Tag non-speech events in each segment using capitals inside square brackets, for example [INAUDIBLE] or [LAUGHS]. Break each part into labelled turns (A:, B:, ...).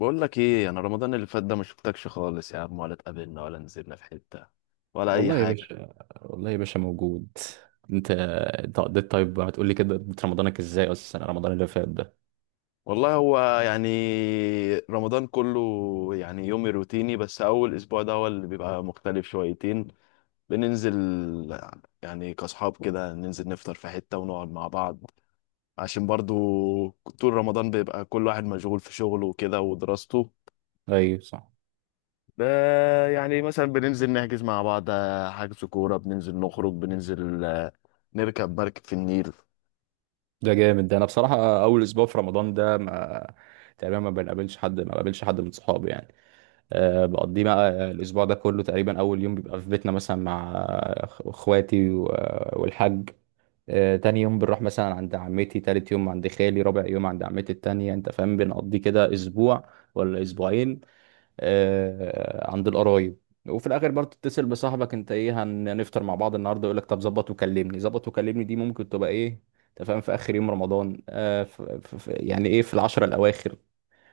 A: بقول لك ايه، انا رمضان اللي فات ده ما شفتكش خالص يا عم، ولا اتقابلنا ولا نزلنا في حتة ولا اي
B: والله يا
A: حاجة.
B: باشا. والله يا باشا موجود. انت قضيت؟ طيب هتقول لي كده قضيت رمضانك ازاي اصلا رمضان اللي فات ده؟
A: والله هو يعني رمضان كله يعني يومي روتيني، بس اول اسبوع ده هو اللي بيبقى مختلف شويتين. بننزل يعني كاصحاب كده، ننزل نفطر في حتة ونقعد مع بعض، عشان برضو طول رمضان بيبقى كل واحد مشغول في شغله وكده ودراسته.
B: ايوه صح.
A: ده يعني مثلا بننزل نحجز مع بعض، حجز كورة، بننزل نخرج، بننزل نركب مركب في النيل.
B: ده جامد ده. انا بصراحه اول اسبوع في رمضان ده ما تقريبا ما بقابلش حد من صحابي يعني. أه بقضيه بقى الاسبوع ده كله. تقريبا اول يوم بيبقى في بيتنا مثلا مع اخواتي والحاج. أه تاني يوم بنروح مثلا عند عمتي، تالت يوم عند خالي، رابع يوم عند عمتي التانية. انت فاهم؟ بنقضي كده اسبوع ولا اسبوعين عند القرايب. وفي الاخر برضه تتصل بصاحبك انت ايه هنفطر مع بعض النهارده؟ يقول لك طب ظبط وكلمني، ظبط وكلمني دي ممكن تبقى ايه؟ انت فاهم؟ في اخر يوم رمضان يعني ايه في العشرة الاواخر.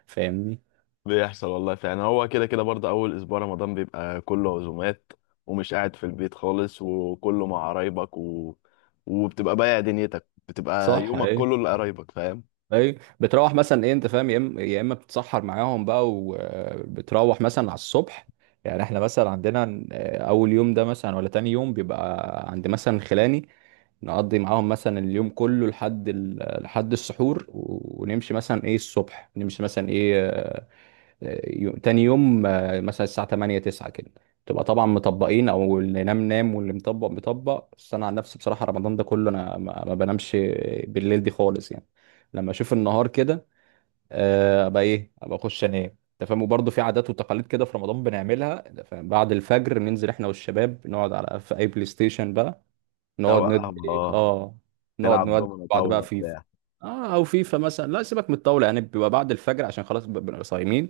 B: فاهمني؟
A: بيحصل والله فعلا، هو كده كده برضه أول أسبوع رمضان بيبقى كله عزومات، ومش قاعد في البيت خالص، وكله مع قرايبك و... وبتبقى بايع دنيتك، بتبقى
B: صح
A: يومك
B: ايه.
A: كله لقرايبك، فاهم.
B: ايه بتروح مثلا ايه انت فاهم؟ يا اما يا اما بتتسحر معاهم بقى وبتروح مثلا على الصبح. يعني احنا مثلا عندنا اول يوم ده مثلا ولا تاني يوم بيبقى عند مثلا خلاني نقضي معاهم مثلا اليوم كله لحد لحد السحور ونمشي مثلا ايه الصبح، نمشي مثلا ايه تاني يوم مثلا الساعة 8 9 كده. تبقى طبعا مطبقين، او اللي نام نام واللي مطبق مطبق. بس انا عن نفسي بصراحة رمضان ده كله انا ما بنامش بالليل دي خالص يعني. لما اشوف النهار كده ابقى ايه ابقى اخش انام. انت فاهم؟ وبرضه في عادات وتقاليد كده في رمضان بنعملها. أنت فاهم؟ بعد الفجر بننزل احنا والشباب نقعد على في اي بلاي ستيشن بقى.
A: أو
B: نقعد
A: اه
B: ندي اه، نقعد
A: تلعب
B: نودي
A: دومنة
B: بعض بقى
A: طاولة
B: فيفا.
A: بتاع.
B: اه او فيفا مثلا، لا سيبك من الطاوله. يعني بيبقى بعد الفجر عشان خلاص بنبقى صايمين.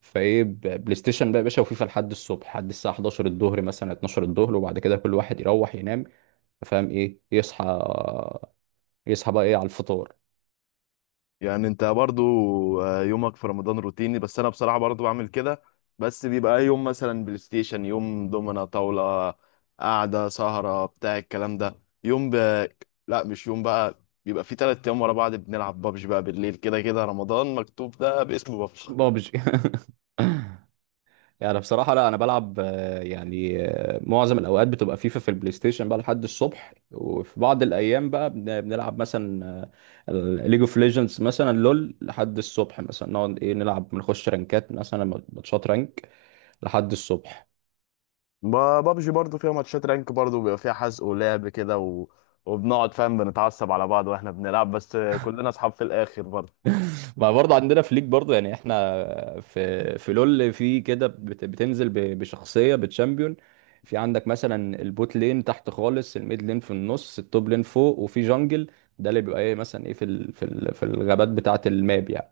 B: فايه بلاي ستيشن بقى يا باشا وفيفا لحد الصبح، لحد الساعه 11 الظهر مثلا، 12 الظهر، وبعد كده كل واحد يروح ينام. فاهم ايه؟ يصحى، يصحى بقى ايه على الفطار.
A: يعني انت برضو يومك في رمضان روتيني، بس انا بصراحة برضو بعمل كده، بس بيبقى يوم مثلا بلاي ستيشن، يوم دومنا طاولة، قعدة سهرة بتاع الكلام ده. يوم ب... لا، مش يوم بقى، بيبقى في تلات ايام ورا بعض بنلعب بابجي بقى بالليل، كده كده رمضان مكتوب ده باسم بابجي.
B: بابجي [LAUGHS] يعني أنا بصراحة لا أنا بلعب يعني معظم الأوقات بتبقى فيفا في البلاي ستيشن بقى لحد الصبح. وفي بعض الأيام بقى بنلعب مثلا ليج اوف ليجندز مثلا، لول لحد الصبح مثلا. نقعد إيه نلعب، بنخش رانكات مثلا، ماتشات رانك لحد الصبح.
A: بابجي برضو فيها ماتشات رانك، برضو بيبقى فيها حزق ولعب كده و... وبنقعد فاهم، بنتعصب على بعض واحنا بنلعب، بس كلنا اصحاب في الاخر برضو.
B: ما برضه عندنا فليك برضه. يعني احنا في لول في كده بتنزل بشخصيه بتشامبيون. في عندك مثلا البوت لين تحت خالص، الميد لين في النص، التوب لين فوق، وفي جانجل ده اللي بيبقى ايه مثلا ايه في ال في ال في الغابات بتاعه الماب يعني.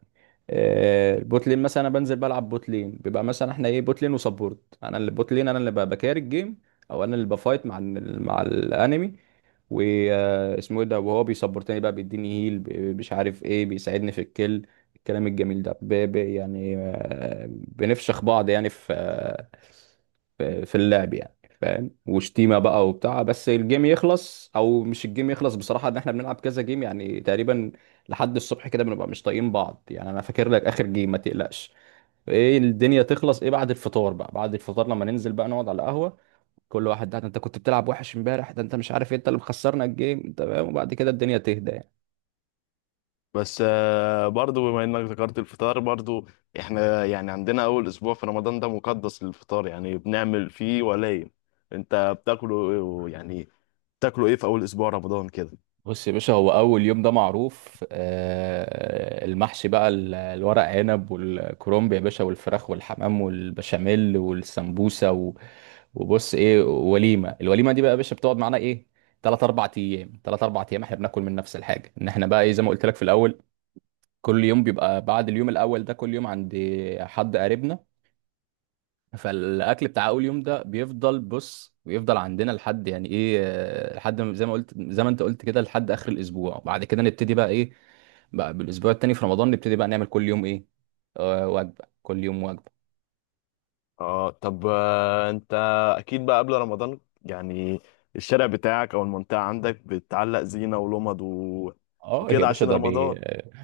B: البوت لين مثلا انا بنزل بلعب بوت لين، بيبقى مثلا احنا ايه بوت لين وسبورت. انا اللي بوت لين انا اللي بكاري الجيم، او انا اللي بفايت مع مع الانمي واسمه ايه ده، وهو بيسبورتني بقى بيديني هيل، مش عارف ايه، بيساعدني في الكل، الكلام الجميل ده يعني بنفشخ بعض يعني في في اللعب يعني. فاهم؟ وشتيمه بقى وبتاع، بس الجيم يخلص. او مش الجيم يخلص بصراحه، ان احنا بنلعب كذا جيم يعني تقريبا لحد الصبح كده، بنبقى مش طايقين بعض يعني. انا فاكر لك اخر جيم ما تقلقش ايه، الدنيا تخلص ايه بعد الفطار بقى. بعد الفطار لما ننزل بقى نقعد على القهوه، كل واحد ده انت كنت بتلعب وحش امبارح، ده انت مش عارف إيه، انت اللي مخسرنا الجيم. انت فاهم؟ وبعد كده الدنيا تهدى يعني.
A: بس برضو بما انك ذكرت الفطار، برضو احنا يعني عندنا اول اسبوع في رمضان ده مقدس للفطار، يعني بنعمل فيه ولايم. انت بتاكله يعني بتاكله ايه في اول اسبوع رمضان كده؟
B: بص يا باشا، هو اول يوم ده معروف، المحشي بقى، الورق عنب والكرنب يا باشا، والفراخ والحمام والبشاميل والسمبوسه وبص ايه وليمه. الوليمه دي بقى يا باشا بتقعد معانا ايه، 3 4 ايام. 3 4 ايام احنا بناكل من نفس الحاجه. ان احنا بقى ايه زي ما قلت لك في الاول، كل يوم بيبقى بعد اليوم الاول ده كل يوم عند حد قريبنا. فالاكل بتاع اول يوم ده بيفضل، بص بيفضل عندنا لحد يعني ايه لحد زي ما قلت، زي ما انت قلت كده، لحد اخر الاسبوع. وبعد كده نبتدي بقى ايه بقى بالاسبوع التاني في رمضان، نبتدي بقى نعمل كل يوم ايه وجبه. كل يوم وجبه.
A: اه طب، انت اكيد بقى قبل رمضان يعني الشارع بتاعك او المنطقة عندك بتعلق زينة ولمض و...
B: اه يا
A: وكده
B: باشا
A: عشان
B: ده
A: رمضان.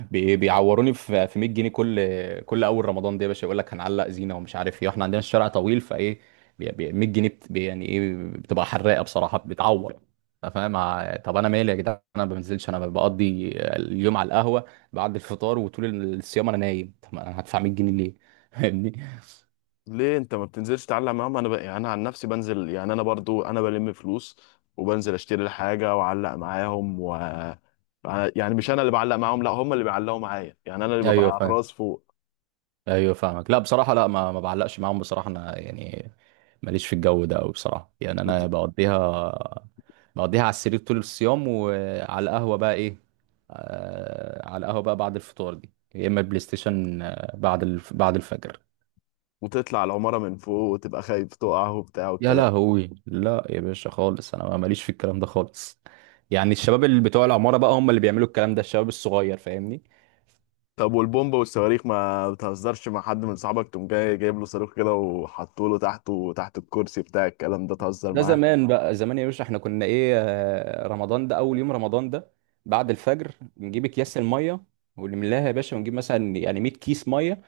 B: بيعوروني في 100 جنيه، كل اول رمضان ده يا باشا. يقول لك هنعلق زينه ومش عارف ايه، احنا عندنا الشارع طويل. فايه 100 جنيه يعني ايه بتبقى حراقه بصراحه، بتعور. انت فاهم؟ طب انا مالي يا جدعان، انا ما بنزلش، انا بقضي اليوم على القهوه بعد الفطار، وطول الصيام انا نايم. طب ما انا هدفع 100 جنيه ليه؟ [LAUGHS] فاهمني؟
A: ليه انت ما بتنزلش تتعلم معاهم؟ يعني انا عن نفسي بنزل، يعني انا برضو انا بلم فلوس، وبنزل اشتري الحاجه واعلق معاهم و يعني مش انا اللي بعلق معاهم، لا، هم اللي بيعلقوا معايا، يعني انا اللي ببقى
B: ايوه،
A: على الراس فوق.
B: ايوه فاهمك. لا بصراحه لا ما بعلقش معاهم بصراحه. انا يعني ماليش في الجو ده قوي بصراحه. يعني انا
A: وت...
B: بقضيها على السرير طول الصيام، وعلى القهوه بقى ايه، آه على القهوه بقى بعد الفطار دي، يا اما بلاي ستيشن بعد بعد الفجر.
A: وتطلع العماره من فوق وتبقى خايف تقع وبتاع
B: يا
A: والكلام ده.
B: لهوي، لا يا باشا خالص، انا ماليش في الكلام ده خالص. يعني الشباب اللي بتوع العماره بقى هم اللي بيعملوا الكلام ده، الشباب الصغير. فاهمني؟
A: طب والبومب والصواريخ ما بتهزرش مع حد من صحابك، تقوم جاي جايب له صاروخ كده وحطه له تحته تحت الكرسي بتاع الكلام ده، تهزر
B: ده
A: معاه؟
B: زمان بقى، زمان يا باشا احنا كنا ايه رمضان ده اول يوم رمضان ده بعد الفجر، بنجيب اكياس الميه ونملاها يا باشا، ونجيب مثلا يعني 100 كيس ميه.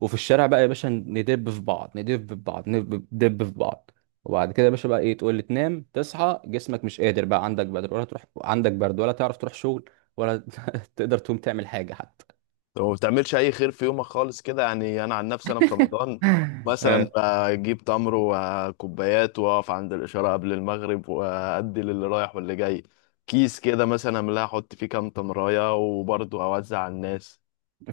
B: وفي الشارع بقى يا باشا، ندب في بعض، ندب في بعض، ندب في بعض. وبعد كده يا باشا بقى ايه، تقول لي تنام تصحى جسمك مش قادر بقى، عندك برد ولا تروح، عندك برد ولا تعرف تروح شغل ولا [LAUGHS] تقدر تقوم تعمل حاجه حتى.
A: وما بتعملش اي خير في يومك خالص كده؟ يعني انا عن نفسي انا في رمضان
B: [LAUGHS]
A: مثلا
B: آه،
A: بجيب تمر وكوبايات، واقف عند الاشاره قبل المغرب وادي للي رايح واللي جاي كيس كده، مثلا املاها احط فيه كام تمرايه وبرضه اوزع على الناس.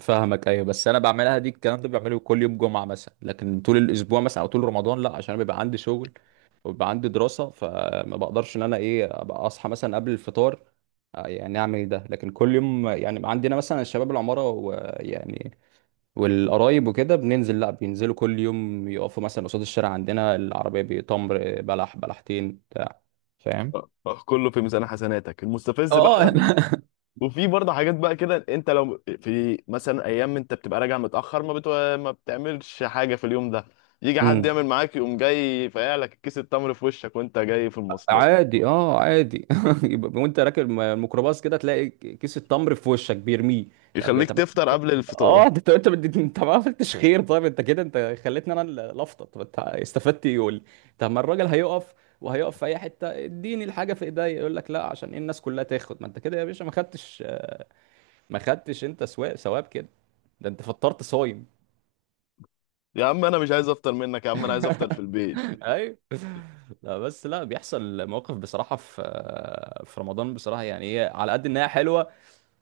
B: فاهمك. ايوه بس انا بعملها دي، الكلام ده بعمله كل يوم جمعه مثلا، لكن طول الاسبوع مثلا او طول رمضان لا، عشان أنا بيبقى عندي شغل وبيبقى عندي دراسة. فما بقدرش ان انا ايه ابقى اصحى مثلا قبل الفطار يعني اعمل ده لكن كل يوم. يعني عندنا مثلا شباب العمارة، ويعني والقرايب وكده، بننزل، لا بينزلوا كل يوم يقفوا مثلا قصاد الشارع عندنا، العربية بتمر بلح بلحتين بتاع. فاهم؟
A: أه، أه، كله في ميزان حسناتك، المستفز بقى
B: اه [LAUGHS]
A: لما وفي برضه حاجات بقى كده، انت لو في مثلا ايام انت بتبقى راجع متاخر ما بتعملش حاجه في اليوم ده، يجي حد
B: امم
A: يعمل معاك، يقوم جاي فاقع لك كيس التمر في وشك وانت جاي في المواصلات،
B: عادي، اه عادي [LAUGHS] يبقى وانت راكب الميكروباص كده تلاقي كيس التمر في وشك بيرميه. طب
A: يخليك
B: طب
A: تفطر قبل الفطار.
B: اه، انت ما عملتش خير. طيب انت كده انت خليتني انا اللي افطر، طب انت استفدت ايه يقول لي؟ طب ما الراجل هيقف، وهيقف في اي حته اديني الحاجه في ايدي. يقول لك لا عشان ايه الناس كلها تاخد، ما انت كده يا باشا ما خدتش، ما خدتش انت ثواب كده، ده انت فطرت صايم.
A: يا عم انا مش عايز افطر منك، يا عم انا عايز افطر في
B: [LAUGHS]
A: البيت.
B: ايوه. لا بس لا بيحصل مواقف بصراحه في في رمضان بصراحه. يعني ايه على قد انها حلوه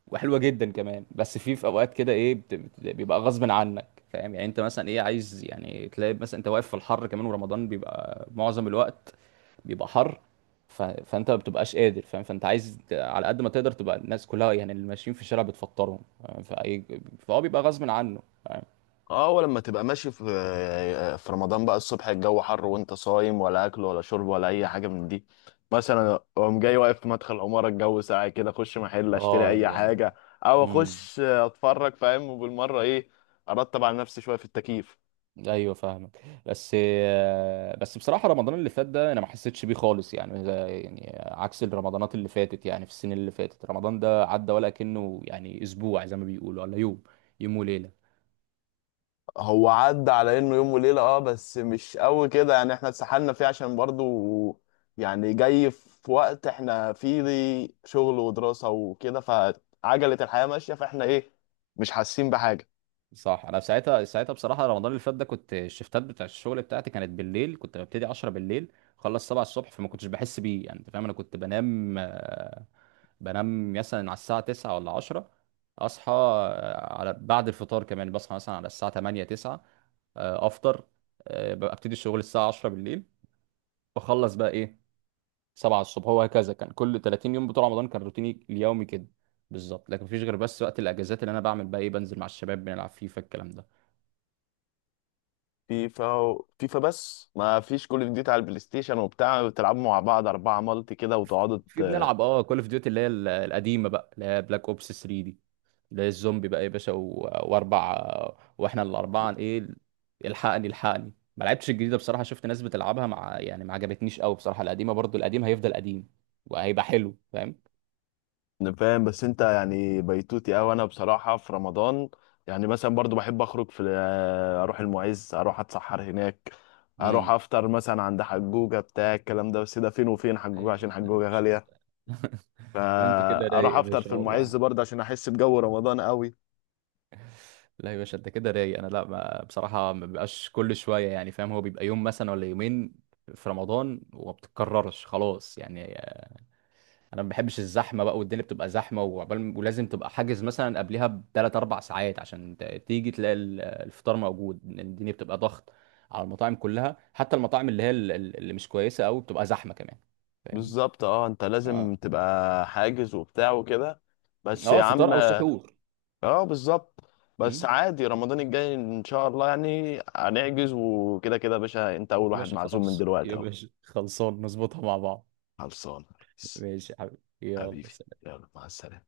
B: وحلوه جدا كمان، بس في في اوقات كده ايه بيبقى غصب عنك. فاهم يعني؟ انت مثلا ايه عايز يعني تلاقي مثلا انت واقف في الحر كمان، ورمضان بيبقى معظم الوقت بيبقى حر. فانت ما بتبقاش قادر. فاهم؟ فانت عايز على قد ما تقدر تبقى الناس كلها يعني اللي ماشيين في الشارع بتفطرهم. فاهم؟ فهو بيبقى غصب عنه. فاهم؟
A: اه، ولما تبقى ماشي في رمضان بقى الصبح الجو حر وانت صايم، ولا اكل ولا شرب ولا اي حاجه من دي، مثلا اقوم جاي واقف في مدخل عماره، الجو ساقع كده، اخش محل اشتري
B: اه
A: اي
B: يا لهوي.
A: حاجه او
B: امم
A: اخش اتفرج، فاهم، وبالمره ايه ارتب على نفسي شويه في التكييف.
B: ايوه فاهمك. بس بس بصراحه رمضان اللي فات ده انا ما حسيتش بيه خالص يعني. ده يعني عكس الرمضانات اللي فاتت، يعني في السنين اللي فاتت. رمضان ده عدى ولا كأنه يعني اسبوع زي ما بيقولوا، ولا يوم، يوم وليله.
A: هو عدى على انه يوم وليله، اه بس مش قوي كده يعني، احنا اتسحلنا فيه عشان برضو يعني جاي في وقت احنا فيه دي شغل ودراسه وكده، فعجله الحياه ماشيه، فاحنا ايه مش حاسين بحاجه.
B: صح. انا ساعتها بصراحه رمضان اللي فات ده كنت الشفتات بتاع الشغل بتاعتي كانت بالليل، كنت ببتدي 10 بالليل، خلص 7 الصبح. فما كنتش بحس بيه يعني. انت فاهم؟ انا كنت بنام مثلا على الساعة 9 ولا 10، أصحى على بعد الفطار كمان، بصحى مثلا على الساعة 8 9 أفطر، ببقى أبتدي الشغل الساعة 10 بالليل، بخلص بقى إيه 7 الصبح. هو هكذا كان كل 30 يوم بتوع رمضان، كان روتيني اليومي كده بالظبط. لكن مفيش غير بس وقت الأجازات اللي أنا بعمل بقى إيه بنزل مع الشباب بنلعب فيفا الكلام ده.
A: فيفا فيفا بس؟ ما فيش كول اوف ديوتي على البلاي ستيشن وبتاع، بتلعبوا مع بعض اربعه مالتي كده وتقعدوا؟
B: في بنلعب اه كول اوف ديوتي، اللي هي القديمه بقى، اللي هي بلاك اوبس 3 دي، لا الزومبي بقى يا باشا واربع، واحنا الاربعه ايه الحقني الحقني. ما لعبتش الجديده بصراحه، شفت ناس بتلعبها مع يعني ما عجبتنيش قوي بصراحه. القديمه برضو، القديم هيفضل قديم وهيبقى حلو. فاهم؟
A: أنا فاهم، بس انت يعني بيتوتي اوي. انا بصراحه في رمضان يعني مثلا برضو بحب اخرج، في اروح المعز، اروح اتسحر هناك، اروح
B: امم
A: افطر مثلا عند حجوجه بتاع الكلام ده، بس ده فين وفين حجوجه،
B: أي-
A: عشان
B: لا يا
A: حجوجه
B: باشا
A: غاليه،
B: انت [LAUGHS] لا انت كده رايق
A: فاروح
B: يا
A: افطر في
B: باشا والله.
A: المعز برضه عشان احس بجو رمضان قوي.
B: لا يا باشا انت كده رايق. انا لا ما بصراحه ما بيبقاش كل شويه يعني. فاهم؟ هو بيبقى يوم مثلا ولا يومين في رمضان وما بتتكررش خلاص يعني. انا ما بحبش الزحمه بقى، والدنيا بتبقى زحمه، وعقبال ولازم تبقى حاجز مثلا قبلها بثلاث اربع ساعات عشان تيجي تلاقي الفطار موجود. الدنيا بتبقى ضغط على المطاعم كلها، حتى المطاعم اللي هي اللي مش كويسه قوي بتبقى زحمه كمان. فاهمني؟
A: بالظبط، اه انت
B: اه.
A: لازم تبقى حاجز وبتاع وكده، بس يا
B: اه فطار
A: عم.
B: او سحور؟
A: اه بالظبط، بس
B: مم.
A: عادي رمضان الجاي ان شاء الله يعني هنحجز، وكده كده يا باشا انت اول
B: يا
A: واحد
B: باشا
A: معزوم من
B: خلاص
A: دلوقتي
B: يا
A: اهو.
B: باشا، خلصان نظبطها مع بعض.
A: خلصان يا ريس.
B: ماشي يا حبيبي.
A: حبيبي،
B: يلا.
A: يلا مع السلامة.